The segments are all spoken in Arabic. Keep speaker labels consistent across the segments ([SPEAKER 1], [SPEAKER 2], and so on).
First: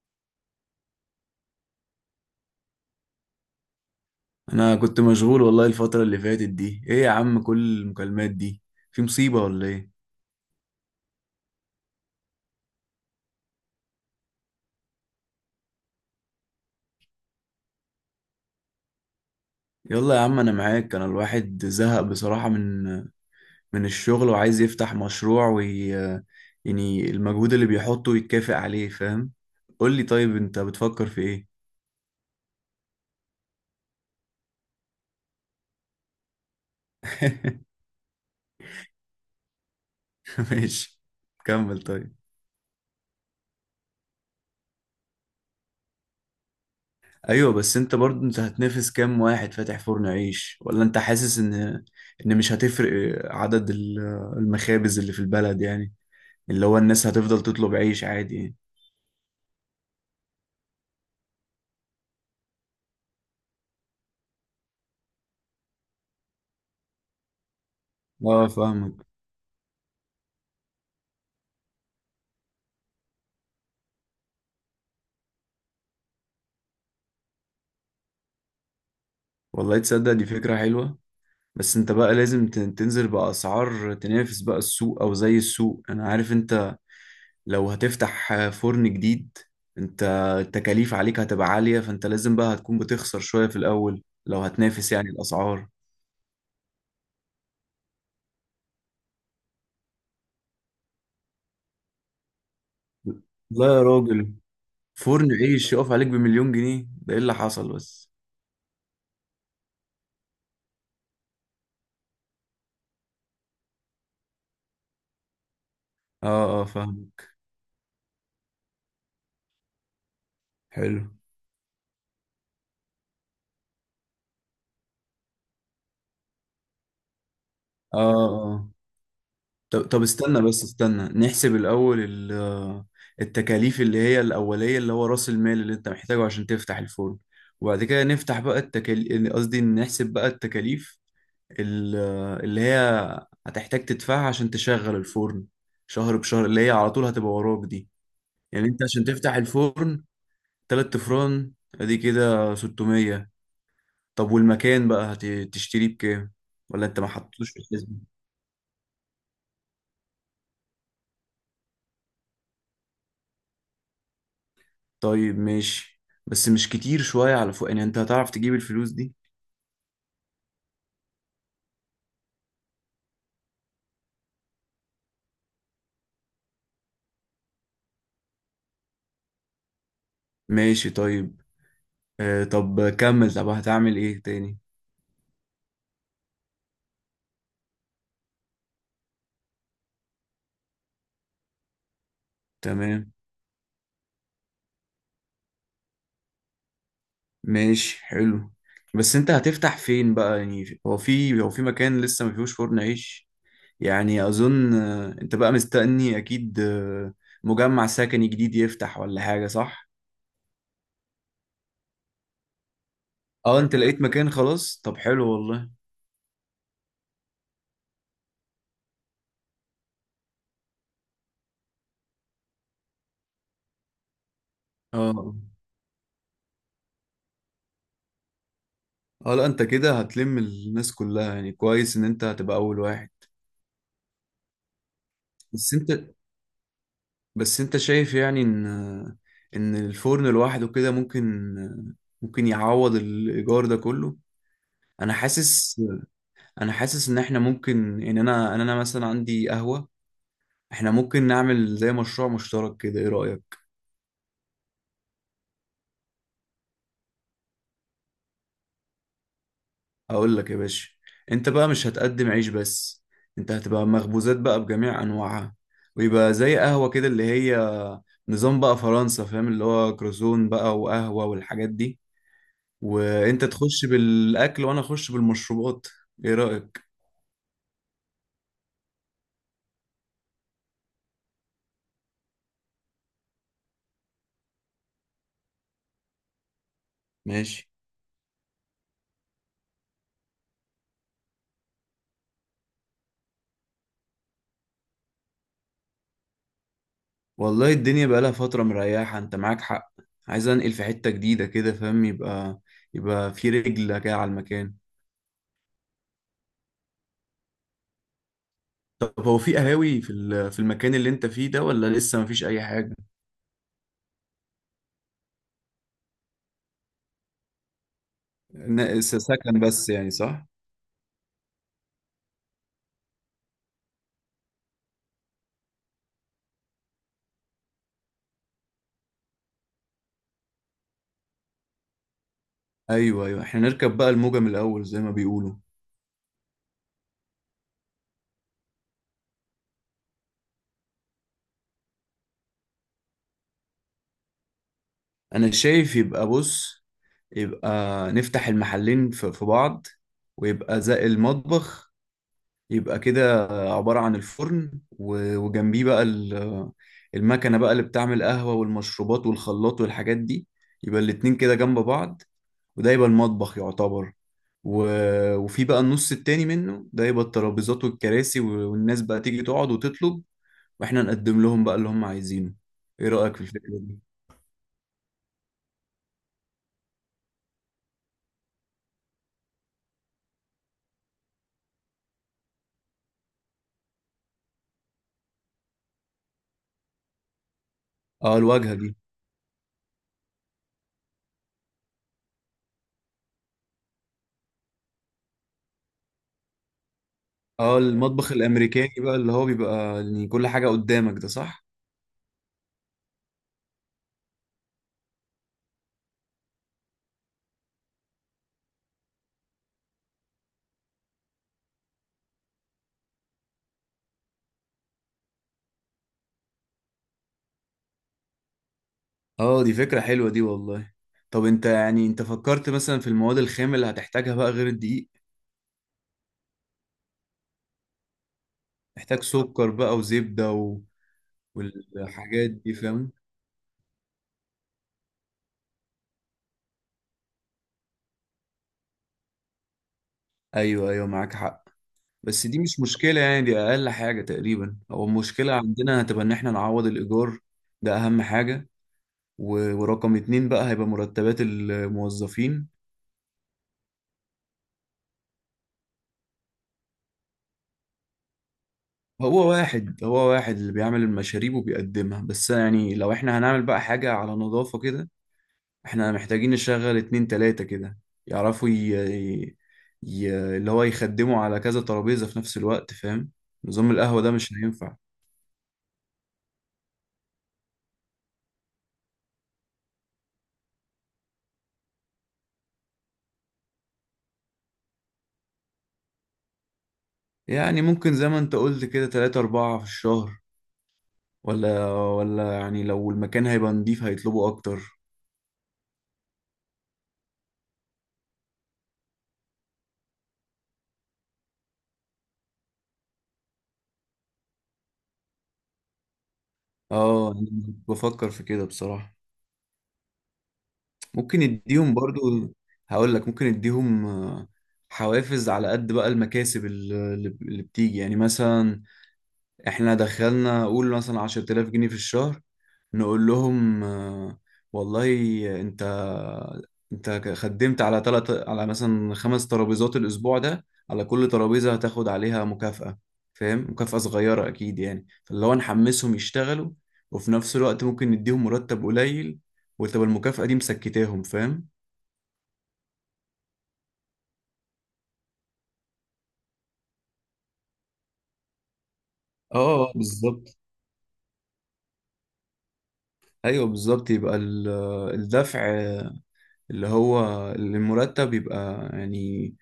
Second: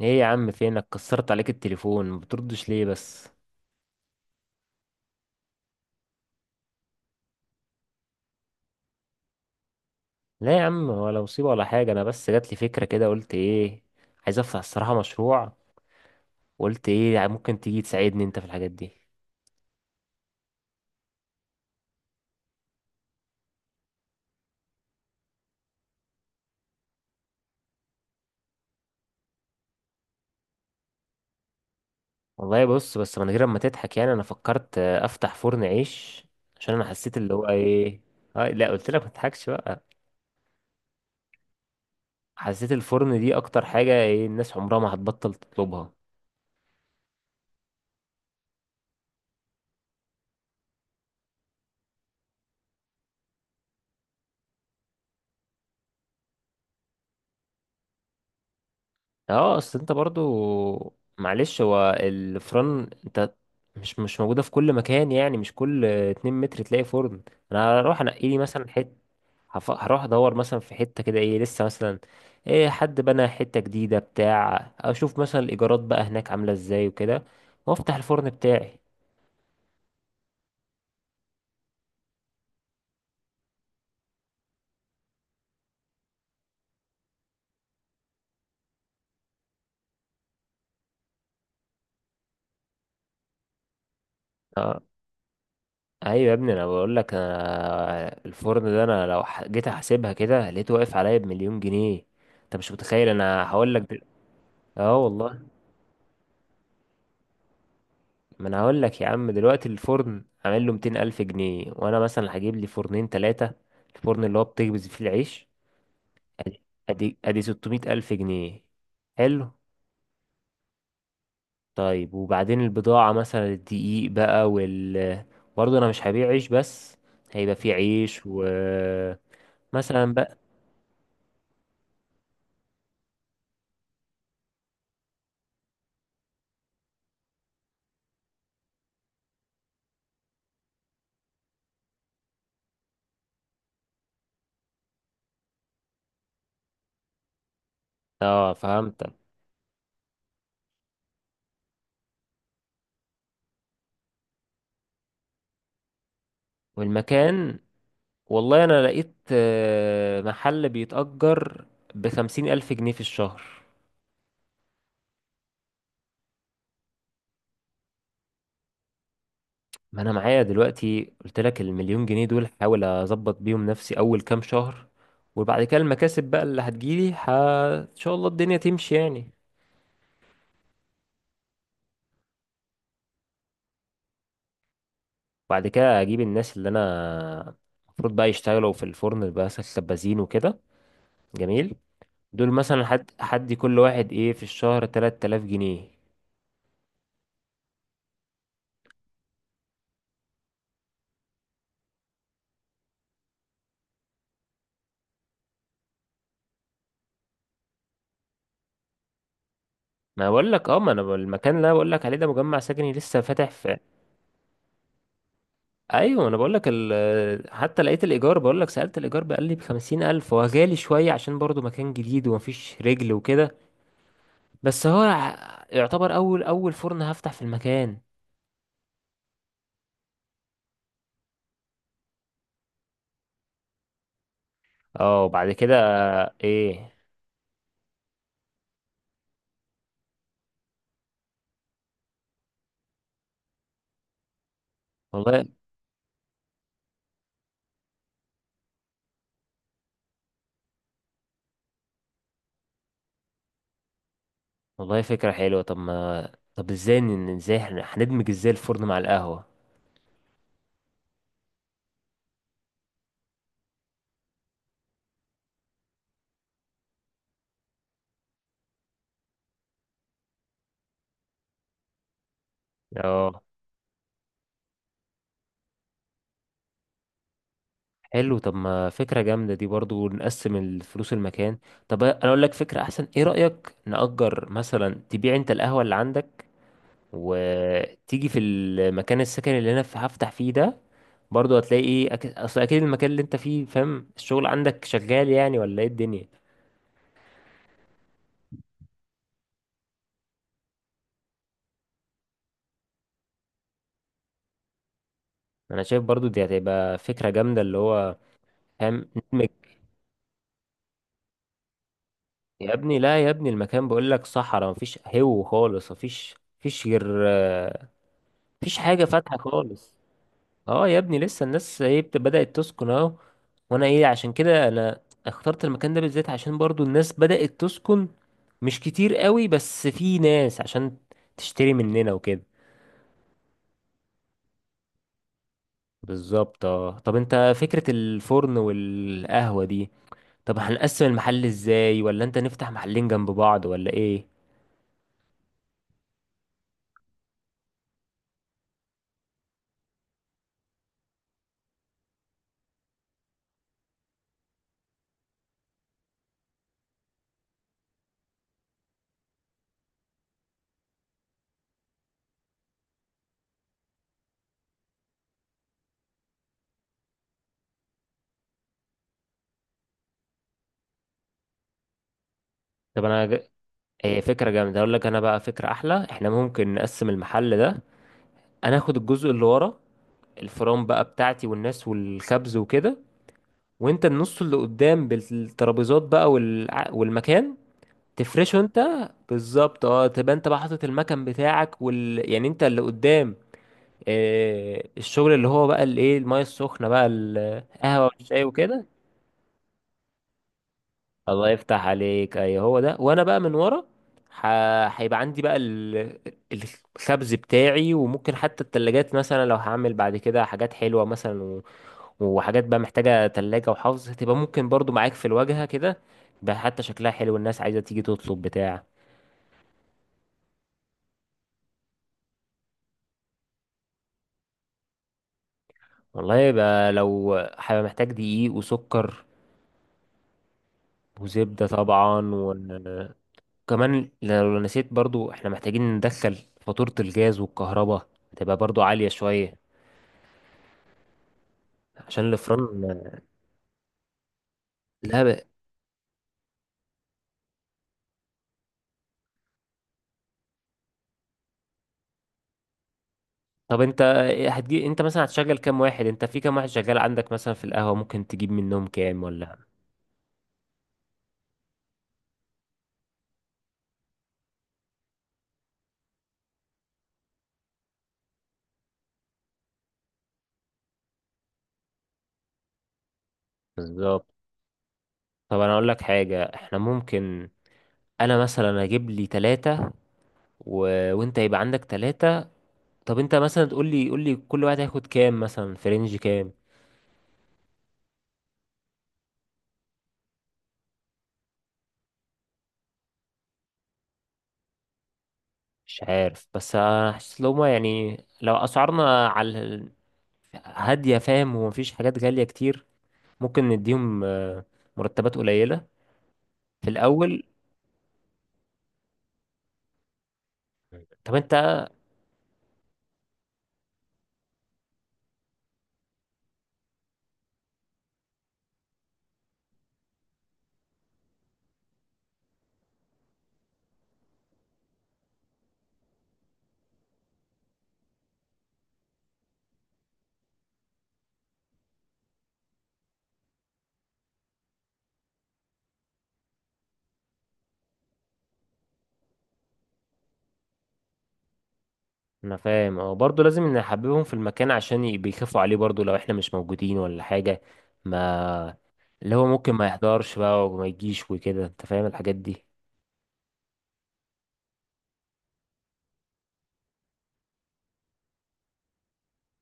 [SPEAKER 1] ايه يا عم، فينك؟ كسرت عليك التليفون، ما بتردش ليه بس؟
[SPEAKER 2] انا كنت مشغول، والله الفترة اللي فاتت دي. ايه يا عم كل المكالمات دي، في مصيبة ولا ايه؟
[SPEAKER 1] لا يا عم، ولا مصيبة ولا حاجة. انا بس جات لي فكرة كده، قلت ايه، عايز افتح الصراحة مشروع. وقلت ايه يعني ممكن تيجي تساعدني انت في الحاجات دي.
[SPEAKER 2] يلا يا عم انا معاك. انا الواحد زهق بصراحة من الشغل، وعايز يفتح مشروع. وي يعني المجهود اللي بيحطه يتكافئ عليه، فاهم. قول لي طيب انت بتفكر في ايه؟
[SPEAKER 1] والله بص، بس من غير ما تضحك يعني، انا فكرت افتح فرن عيش. عشان انا حسيت اللي هو ايه، آه لا قلت لك ما تضحكش بقى.
[SPEAKER 2] ماشي، كمل طيب.
[SPEAKER 1] حسيت الفرن دي اكتر حاجة، ايه الناس عمرها ما هتبطل تطلبها.
[SPEAKER 2] ايوه، بس انت برضو انت هتنافس كام واحد فاتح فرن عيش؟ ولا انت حاسس ان مش هتفرق عدد المخابز اللي في البلد يعني. اللي هو الناس هتفضل تطلب عيش عادي يعني.
[SPEAKER 1] اه، اصل انت برضو معلش، هو الفرن انت مش موجودة في كل مكان، يعني مش كل اتنين متر تلاقي فرن. انا هروح انقي لي
[SPEAKER 2] اه،
[SPEAKER 1] مثلا حتة،
[SPEAKER 2] فاهمك.
[SPEAKER 1] هروح ادور مثلا في حتة كده، ايه لسه مثلا، ايه حد بنى حتة جديدة بتاع، اشوف مثلا الايجارات بقى هناك عاملة ازاي وكده، وافتح الفرن بتاعي.
[SPEAKER 2] والله تصدق دي فكرة حلوة. بس انت بقى لازم تنزل بأسعار تنافس بقى السوق، او زي السوق. انا عارف انت لو هتفتح فرن جديد، انت التكاليف عليك هتبقى عالية. فانت لازم بقى هتكون بتخسر شوية في الاول لو
[SPEAKER 1] اه
[SPEAKER 2] هتنافس يعني الأسعار.
[SPEAKER 1] ايوه يا ابني، انا بقول لك، انا الفرن ده، انا لو جيت احسبها كده لقيته واقف عليا بمليون جنيه. انت مش متخيل، انا
[SPEAKER 2] لا
[SPEAKER 1] هقول لك
[SPEAKER 2] يا راجل،
[SPEAKER 1] اه
[SPEAKER 2] فرن
[SPEAKER 1] والله.
[SPEAKER 2] عيش يقف عليك بمليون جنيه؟ ده ايه اللي حصل بس.
[SPEAKER 1] ما انا هقول لك يا عم، دلوقتي الفرن عامل له 200 الف جنيه، وانا مثلا هجيب لي فرنين ثلاثه، الفرن اللي هو بتخبز فيه العيش،
[SPEAKER 2] اه اه، فاهم.
[SPEAKER 1] ادي 600 الف جنيه. حلو.
[SPEAKER 2] حلو.
[SPEAKER 1] طيب وبعدين البضاعه، مثلا الدقيق بقى برضه انا مش هبيع عيش بس، هيبقى فيه
[SPEAKER 2] اه
[SPEAKER 1] عيش
[SPEAKER 2] اه، طب
[SPEAKER 1] مثلا بقى.
[SPEAKER 2] استنى، بس استنى نحسب الأول التكاليف اللي هي الأولية، اللي هو رأس المال اللي أنت محتاجه عشان تفتح الفرن. وبعد كده نفتح بقى التكاليف، قصدي نحسب بقى التكاليف ال- اللي هي هتحتاج تدفعها عشان تشغل الفرن شهر بشهر، اللي هي على طول هتبقى وراك دي.
[SPEAKER 1] اه
[SPEAKER 2] يعني أنت عشان
[SPEAKER 1] فهمتك.
[SPEAKER 2] تفتح الفرن 3 أفران، أدي كده 600. طب والمكان بقى هتشتريه بكام، ولا أنت ما حطيتوش
[SPEAKER 1] والمكان،
[SPEAKER 2] في الحسبة؟
[SPEAKER 1] والله انا لقيت محل بيتأجر ب 50,000 الف جنيه في الشهر.
[SPEAKER 2] طيب ماشي، بس مش كتير شوية على فوق؟ يعني انت هتعرف تجيب الفلوس دي؟
[SPEAKER 1] ما انا معايا دلوقتي قلت لك، المليون جنيه دول هحاول اظبط بيهم نفسي اول كام شهر، وبعد كده المكاسب بقى اللي هتجيلي ان شاء الله الدنيا تمشي يعني.
[SPEAKER 2] ماشي طيب. طب كمل، طب هتعمل ايه تاني؟
[SPEAKER 1] بعد كده اجيب الناس اللي انا المفروض بقى يشتغلوا في الفرن بقى سبازين وكده، جميل، دول مثلا حد
[SPEAKER 2] تمام،
[SPEAKER 1] حد كل واحد ايه في الشهر 3000 جنيه.
[SPEAKER 2] ماشي حلو. بس انت هتفتح فين بقى؟ يعني هو في مكان لسه ما فيهوش فرن عيش يعني؟ اظن، انت بقى مستني اكيد مجمع سكني جديد يفتح ولا حاجة، صح؟
[SPEAKER 1] ما بقول لك اه، ما انا المكان اللي انا بقول لك عليه ده مجمع سكني لسه فاتح
[SPEAKER 2] اه، انت
[SPEAKER 1] في.
[SPEAKER 2] لقيت مكان خلاص؟ طب حلو والله.
[SPEAKER 1] ايوه انا بقول لك حتى لقيت الايجار، بقول لك سالت الايجار بقى لي ب 50,000، هو غالي شويه عشان برضو مكان جديد ومفيش رجل وكده. بس هو
[SPEAKER 2] اه
[SPEAKER 1] يعتبر اول فرن هفتح في المكان.
[SPEAKER 2] اه، لا انت كده هتلم الناس كلها يعني. كويس ان انت هتبقى اول واحد.
[SPEAKER 1] اه وبعد
[SPEAKER 2] بس
[SPEAKER 1] كده
[SPEAKER 2] انت
[SPEAKER 1] ايه،
[SPEAKER 2] بس انت شايف يعني ان الفرن لوحده كده ممكن يعوض الايجار ده كله؟ انا
[SPEAKER 1] والله،
[SPEAKER 2] حاسس انا حاسس ان احنا ممكن ان انا مثلا عندي قهوة، احنا ممكن نعمل زي مشروع مشترك كده. ايه رأيك؟
[SPEAKER 1] والله فكره حلوه. طب ما، طب ازاي هندمج ازاي الفرن مع القهوه.
[SPEAKER 2] اقول لك يا باشا، انت بقى مش هتقدم عيش بس، انت هتبقى مخبوزات بقى بجميع انواعها. ويبقى زي قهوة كده، اللي هي نظام بقى فرنسا، فاهم، اللي هو كروزون بقى وقهوة والحاجات دي.
[SPEAKER 1] اه
[SPEAKER 2] وانت تخش بالاكل وانا اخش بالمشروبات. ايه رأيك؟
[SPEAKER 1] حلو، طب ما فكره جامده دي، برضو نقسم الفلوس المكان. طب انا اقول لك فكره احسن، ايه رايك نأجر مثلا، تبيع انت القهوه اللي عندك
[SPEAKER 2] ماشي.
[SPEAKER 1] وتيجي في المكان السكن اللي انا هفتح فيه ده، برضو هتلاقي ايه اصل اكيد المكان اللي انت فيه فاهم، الشغل عندك شغال يعني ولا ايه الدنيا.
[SPEAKER 2] والله الدنيا بقالها فترة مريحة، انت معاك حق. عايز انقل في حتة جديدة كده، فاهم. يبقى في رجل كده على المكان.
[SPEAKER 1] انا شايف برضو دي هتبقى فكرة جامدة، اللي هو فاهم
[SPEAKER 2] طب هو
[SPEAKER 1] ندمج.
[SPEAKER 2] في قهاوي في المكان اللي انت فيه ده، ولا لسه مفيش اي
[SPEAKER 1] يا
[SPEAKER 2] حاجة؟
[SPEAKER 1] ابني لا يا ابني، المكان بقول لك صحراء، مفيش هو خالص مفيش، مفيش غير مفيش حاجة فاتحة
[SPEAKER 2] سكن بس
[SPEAKER 1] خالص.
[SPEAKER 2] يعني، صح؟
[SPEAKER 1] اه يا ابني، لسه الناس ايه بدأت تسكن اهو. وانا ايه، عشان كده انا اخترت المكان ده بالذات، عشان برضو الناس بدأت تسكن مش كتير قوي، بس في ناس عشان تشتري مننا وكده.
[SPEAKER 2] ايوه ايوه، احنا نركب بقى الموجة من الاول زي ما بيقولوا.
[SPEAKER 1] بالظبط اه، طب انت فكرة الفرن والقهوة دي، طب هنقسم المحل ازاي، ولا انت نفتح محلين جنب بعض، ولا ايه.
[SPEAKER 2] انا شايف يبقى بص، يبقى نفتح المحلين في بعض، ويبقى زي المطبخ. يبقى كده عبارة عن الفرن وجنبيه بقى المكنة بقى اللي بتعمل قهوة والمشروبات والخلاط والحاجات دي. يبقى الاتنين كده جنب بعض، وده يبقى المطبخ يعتبر. وفي بقى النص التاني منه ده، يبقى الترابيزات والكراسي والناس بقى تيجي تقعد وتطلب، واحنا نقدم لهم بقى اللي هم عايزينه.
[SPEAKER 1] طب
[SPEAKER 2] ايه
[SPEAKER 1] انا
[SPEAKER 2] رأيك في الفكرة دي؟
[SPEAKER 1] هي فكرة جامدة، اقول لك انا بقى فكرة احلى، احنا ممكن نقسم المحل ده. انا اخد الجزء اللي ورا، الفرن بقى بتاعتي والناس والخبز وكده. وانت النص اللي قدام بالترابيزات بقى والمكان
[SPEAKER 2] اه،
[SPEAKER 1] تفرشه
[SPEAKER 2] الواجهة
[SPEAKER 1] انت.
[SPEAKER 2] دي.
[SPEAKER 1] بالظبط اه، تبقى انت بقى حاطط المكان بتاعك يعني انت اللي قدام، الشغل اللي هو بقى المايه السخنه بقى،
[SPEAKER 2] اه،
[SPEAKER 1] القهوه
[SPEAKER 2] المطبخ
[SPEAKER 1] والشاي وكده.
[SPEAKER 2] الأمريكاني بقى، اللي هو بيبقى إن كل حاجة قدامك ده،
[SPEAKER 1] الله
[SPEAKER 2] صح؟
[SPEAKER 1] يفتح عليك، اي هو ده، وانا بقى من ورا، ح- هيبقى عندي بقى الخبز بتاعي، وممكن حتى التلاجات مثلا لو هعمل بعد كده حاجات حلوة مثلا وحاجات بقى محتاجة تلاجة وحفظ، هتبقى ممكن برضو معاك في الواجهة كده، بقى حتى شكلها حلو الناس عايزة تيجي تطلب بتاع.
[SPEAKER 2] اه، دي فكرة حلوة دي والله. طب انت يعني انت فكرت مثلا في المواد الخام اللي هتحتاجها بقى غير الدقيق؟
[SPEAKER 1] والله يبقى، لو هيبقى محتاج دقيق
[SPEAKER 2] محتاج
[SPEAKER 1] وسكر،
[SPEAKER 2] سكر بقى وزبدة
[SPEAKER 1] وزبدة طبعا.
[SPEAKER 2] والحاجات دي، فاهم.
[SPEAKER 1] وكمان لو نسيت، برضو احنا محتاجين ندخل فاتورة الجاز والكهرباء، هتبقى برضو عالية شوية
[SPEAKER 2] ايوه ايوه، معاك حق.
[SPEAKER 1] عشان
[SPEAKER 2] بس دي مش
[SPEAKER 1] الفرن.
[SPEAKER 2] مشكلة يعني، دي اقل حاجة تقريبا. هو
[SPEAKER 1] لا،
[SPEAKER 2] المشكلة عندنا هتبقى ان احنا نعوض الايجار. ده اهم حاجة. ورقم اتنين بقى هيبقى مرتبات الموظفين.
[SPEAKER 1] طب انت، هتجي انت مثلا هتشغل كام واحد، انت في كام واحد شغال عندك مثلا في القهوة، ممكن تجيب منهم كام
[SPEAKER 2] هو
[SPEAKER 1] ولا.
[SPEAKER 2] واحد هو واحد اللي بيعمل المشاريب وبيقدمها بس يعني. لو احنا هنعمل بقى حاجة على نظافة كده، احنا محتاجين نشغل اتنين تلاتة كده، يعرفوا ي... اللي هو يخدموا على كذا ترابيزة في نفس الوقت، فاهم. نظام القهوة
[SPEAKER 1] بالظبط.
[SPEAKER 2] ده مش هينفع.
[SPEAKER 1] طب انا اقول لك حاجة، احنا ممكن انا مثلا اجيب لي ثلاثة و... وانت يبقى عندك ثلاثة. طب انت مثلا تقول لي، قول لي كل واحد هياخد كام، مثلا في رينج كام.
[SPEAKER 2] يعني ممكن زي ما انت قلت كده، تلاتة أربعة في الشهر؟ ولا يعني لو المكان هيبقى نضيف هيطلبوا أكتر.
[SPEAKER 1] مش عارف، بس انا حاسس لو ما يعني لو اسعارنا على هادية فاهم، ومفيش حاجات غالية كتير، ممكن نديهم مرتبات قليلة في
[SPEAKER 2] اه،
[SPEAKER 1] الاول.
[SPEAKER 2] أنا بفكر في كده بصراحة.
[SPEAKER 1] طب
[SPEAKER 2] ممكن
[SPEAKER 1] انت،
[SPEAKER 2] يديهم برضو. هقول لك ممكن يديهم حوافز على قد بقى المكاسب اللي بتيجي. يعني مثلا احنا دخلنا قول مثلا 10000 جنيه في الشهر، نقول لهم، والله انت انت خدمت على تلت، على مثلا 5 ترابيزات الاسبوع ده، على كل ترابيزة هتاخد عليها مكافأة. فاهم؟ مكافأة صغيرة اكيد يعني، فاللي هو نحمسهم يشتغلوا، وفي نفس الوقت ممكن نديهم مرتب قليل، وتبقى المكافأة دي مسكتاهم، فاهم.
[SPEAKER 1] انا فاهم اه، برضه لازم نحببهم في المكان عشان بيخافوا عليه برضه لو احنا مش موجودين ولا حاجة. ما اللي هو ممكن ما
[SPEAKER 2] اه
[SPEAKER 1] يحضرش
[SPEAKER 2] بالظبط.
[SPEAKER 1] بقى وما يجيش وكده، انت فاهم الحاجات دي.
[SPEAKER 2] ايوه بالظبط. يبقى الدفع، اللي هو المرتب، يبقى يعني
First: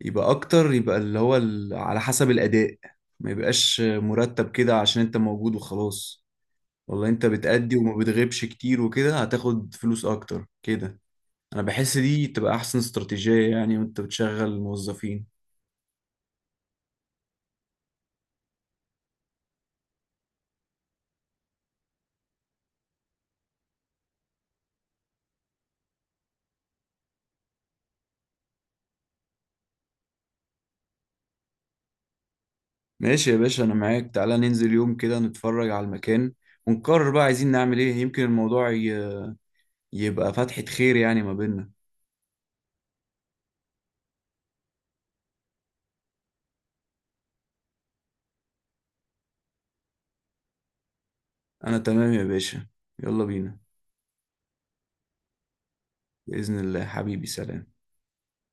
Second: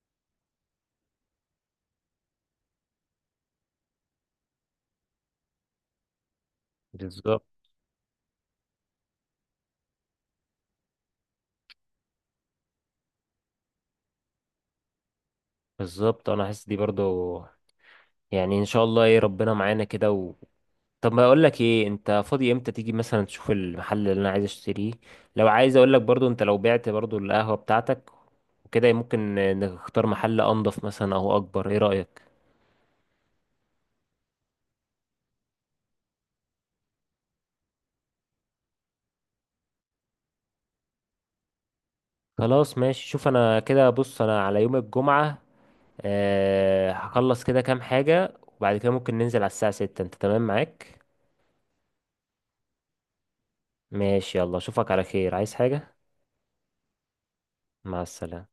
[SPEAKER 2] يبقى اكتر، يبقى اللي هو على حسب الاداء. ما يبقاش مرتب كده عشان انت موجود وخلاص. والله انت
[SPEAKER 1] بالظبط.
[SPEAKER 2] بتأدي وما بتغيبش كتير وكده هتاخد فلوس اكتر كده. انا بحس دي تبقى احسن استراتيجية يعني وانت بتشغل الموظفين.
[SPEAKER 1] بالظبط انا حاسس دي برضه. يعني ان شاء الله، ايه ربنا معانا كده. طب ما اقول لك ايه، انت فاضي امتى تيجي مثلا تشوف المحل اللي انا عايز اشتريه؟ لو عايز اقول لك برضه، انت لو بعت برضه القهوة بتاعتك وكده، ممكن نختار محل انضف مثلا او اكبر، ايه رأيك؟
[SPEAKER 2] ماشي يا باشا، انا معاك. تعالى ننزل يوم كده نتفرج على المكان، ونقرر بقى عايزين نعمل ايه. يمكن الموضوع يبقى فتحة خير يعني ما بيننا.
[SPEAKER 1] خلاص ماشي، شوف انا كده، بص انا على يوم الجمعة أه هخلص كده كام حاجة، وبعد كده ممكن ننزل على الساعة 6، انت تمام معاك؟
[SPEAKER 2] انا تمام يا باشا. يلا بينا.
[SPEAKER 1] ماشي يلا، اشوفك على خير، عايز حاجة.
[SPEAKER 2] بإذن الله حبيبي، سلام.
[SPEAKER 1] مع السلامة.